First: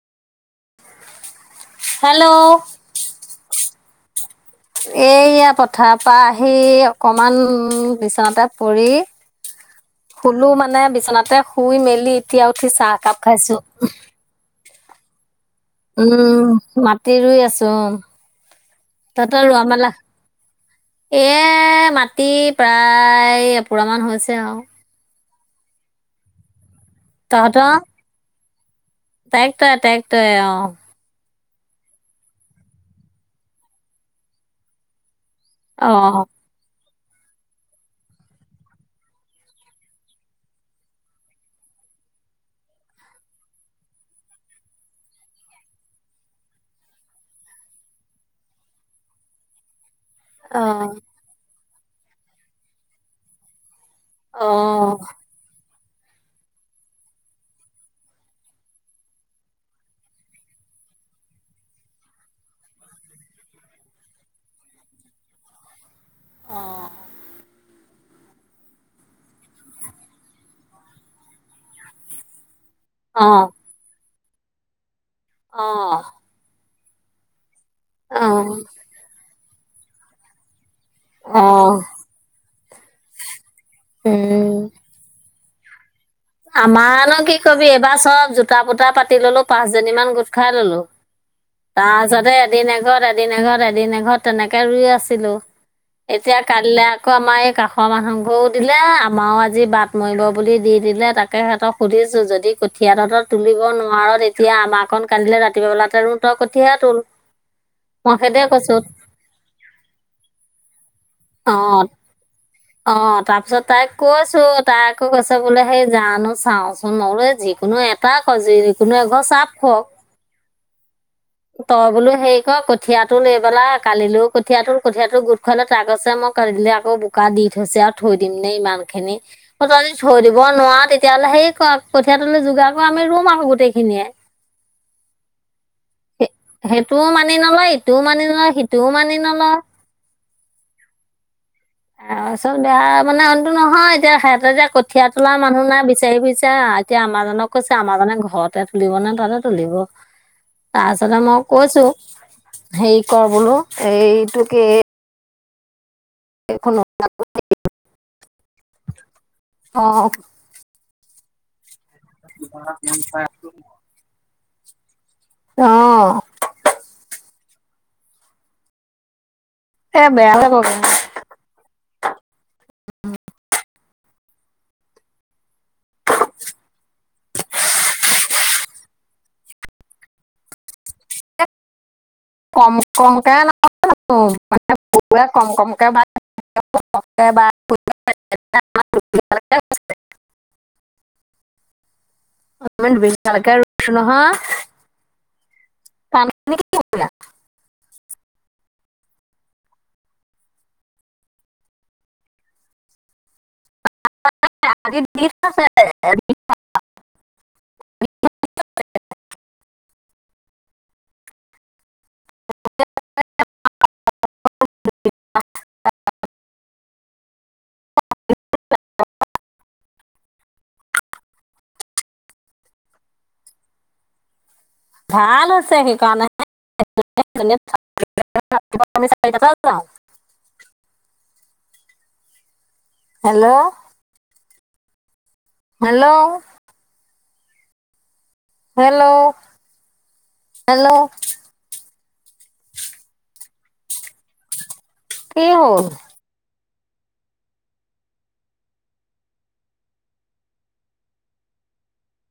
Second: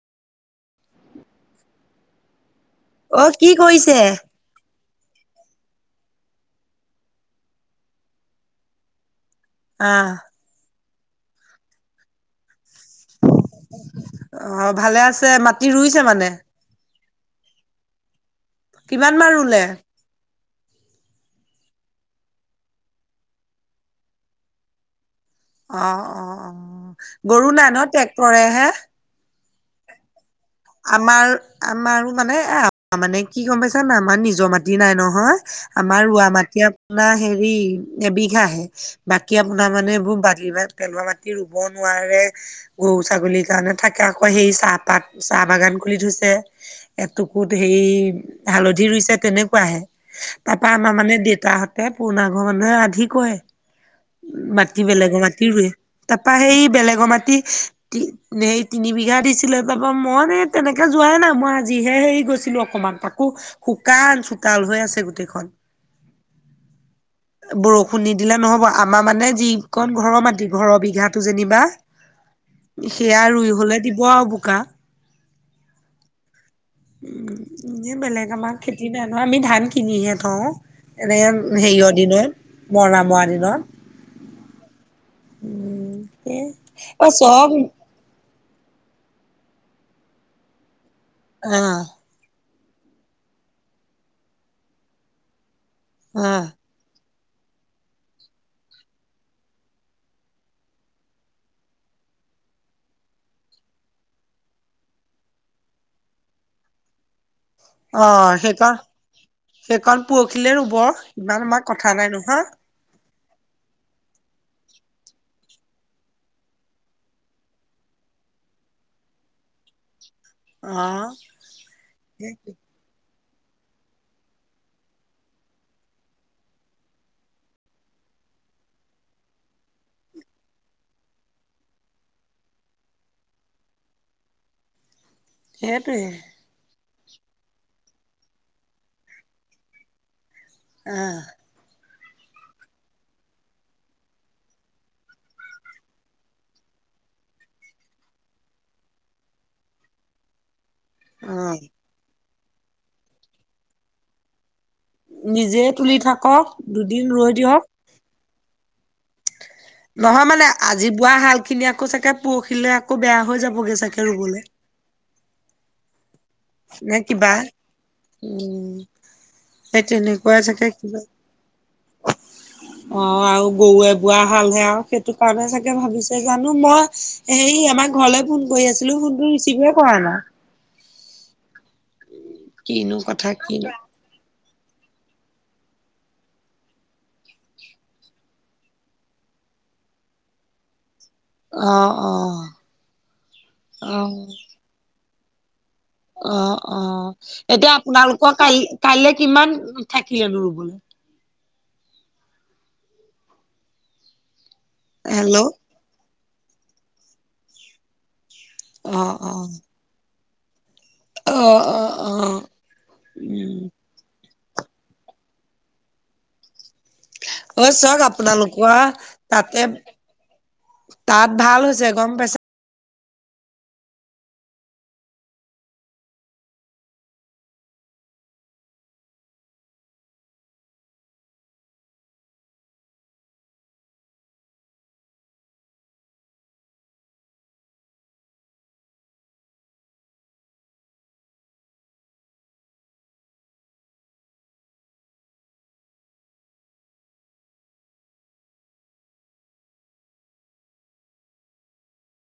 Hello, অ, কি কৰিছে? এইয়া পথাৰ পৰা আহি অকমান বিচনাতে পৰি অ'। শুলো মানে, বিচনাতে শুই মেলি এতিয়া উঠি চাহ কাপ খাইছোঁ। অ', ভালে আছে মাত উম, মাটি ৰুই আছো অ', কিমান মান তহঁতৰ ৰুলে ৰোৱা, মেলা এ মাটি প্ৰায় এপোৰা মান হৈছে আৰু। অ', অ', অ', গৰু নাই ন ট্ৰেক্টৰেহে টেক্টৰে, টেক্টৰে অ'। আমাৰ, আমাৰো মানে এ মানে কি গম পাইছা নাই, আমাৰ নিজৰ মাটি নাই নহয়। আমাৰ ৰোৱা অ মাত আপোনাৰ হেৰি এবিঘা হে। বাকী আপোনাৰ মানে এইবোৰ বাকি ভাগ পেলোৱা মাটি ৰুব নোৱাৰে, গৰু-ছাগলীৰ কাৰণে থাকে আকৌ সেই চাহপাত চাহ বাগান খুলি থৈছে। এটুকুৰত সেই হালধি ৰুইচে তেনেকুৱাহে। তাৰপৰা আমাৰ মানে দেউতাহঁতে পুৰণা ঘৰ মানুহে আধি কৰে অ অ মাটি বেলেগৰ মাটি। ৰুৱে তাৰপৰা, সেই বেলেগৰ মাটি সেই তিনি বিঘা দিছিলে মই তেনেকৈ যোৱাই নাই, মই আজিহে হেৰি গৈছিলোঁ অকণমান তাকো শুকান চোতাল হৈ আছে গোটেইখন। অ'। বৰষুণ নিদিলে নহ'ব, আমাৰ মানে যিকন ঘৰৰ মাটি, ঘৰৰ বিঘাটো যেনিবা সেয়া অ ৰুই হলে দিব আৰু বোকা। অ'। উম, এনেই অ বেলেগ আমাৰ খেতি নাই নহয়, আমি ধান কিনিহে থওঁ। এনেকে অ হেৰিয়ৰ দিনত মৰণা মৰা দিনত। উম উম। আমাৰনো কি কবি এইবাৰ চব জোতা-পোতা পাতি ললো পাঁচজনী মান গোট খাই ললো। অ', তাৰপিছতে এদিন এঘৰত, এদিন এঘৰত, এদিন এঘৰত তেনেকে ৰুই আছিলোঁ। এতিয়া অ', কাইলৈ আকৌ, আমাৰ এই কাষৰ মানুহ ঘৰেও দিলে, আমাৰো আজি বাট মৰিব বুলি দি দিলে তাকে সিহঁতক সুধিছো, যদি কঠিয়া তহঁতৰ তুলিব নোৱাৰ, তেতিয়া আমাৰ অকণ কাইলে ৰাতিপুৱা বেলাতে তই কঠিয়া তুল। [inaudible] অ', সেইকণ, সেইকণ পৰহিলে ৰুব, ইমান অ আমাৰ কথা নাই নহয়। অ', তাৰপিছত তাইক কৈছোঁ, তাই আকৌ কৈছে বোলে, হেই জানো চাওঁচোন। মই বোলোঁ যিকোনো এ তাক' যিকোনো এঘৰৰ চাপ হওঁক। [unintelligible] তই বোলো হেৰি কৰ ক কঠীয়াটোল এবেলা, কালিলৈও কঠীয়াটোল কঠীয়াটো গোট খুৱাই ল'। তাই কৈছে মই কাইলে আকৌ বোকা বোকা দি থৈছে আৰু, থৈ দিম নে ইমান খিনি। তই যদি থৈ দিব নোৱাৰ, তেতিয়াহ'লে হেইকৰ কঠিয়া তলি যোগাৰ কৰ, আমি ৰুম আকৌ গোটেইখিনিয়ে। সেইটোৱে। সেইটোও মানি নলয়, ইটোও মানি নলয়, সিটোও মানি নলয়। আহ। আৰু চোন বেয়া মানেটো নহয়, এতিয়া সিহঁতে যে কঠীয়া তোলা মানুহ নাই বিচাৰি ফুৰিছে। এতিয়া আমাৰাজনক কৈছে, আমাৰাজনে ঘৰতে তুলিব নে তাতে তুলিব। [inaudible] তাৰপিছতে মই অ', কৈছোঁ, হেৰি কৰ বোলো এইটো কি। নিজে তুলি থাকক, এইখন দুদিন ৰৈ দিয়ক। অ নহয় মানে আজি, বোৱা হাল খিনি আকৌ চাগে পৰহিলে আকৌ বেয়া হৈ যাব। ছাগে ৰুবলে। অ'। কিবা উম। সেই এ বেয়া তেনেকুৱা হৈ গ'ল চাগে, কিবা। অ', গৰু গৰুৱে বোৱা হালহে আৰু, সেইটো কাৰণে চাগে ভাবিছে জানো মই হেৰি আমাৰ ঘৰলৈ ফোন কৰি আছিলোঁ, ফোনটো ৰিচিভে কৰা নাই। কম কিনো কমক কথা ন। কিনো [unintelligible] মানেৰু কম কমকে বা। [unintelligible] [unintelligible] অ, অ, বাৰমান দুবিঘালৈকে ৰুইছো নহয় অ'। কাৰণ অ', অ ', এতিয়া আপোনালোকৰ কাই কাইলৈ কিমান থাকিলেনো ৰুবলৈ? হেল্ল'। [unintelligible] অ, অ'। অ, অ'। অঁ অঁ। অঐ চক, আপোনালোকৰ তাতে, তাত ভাল হৈছে গম পাইছে? ভাল হৈছে সেইকাৰণে, চাৰি যা। [unintelligible] হেল্ল'। হেল্ল'। Hello, hello. কি হল?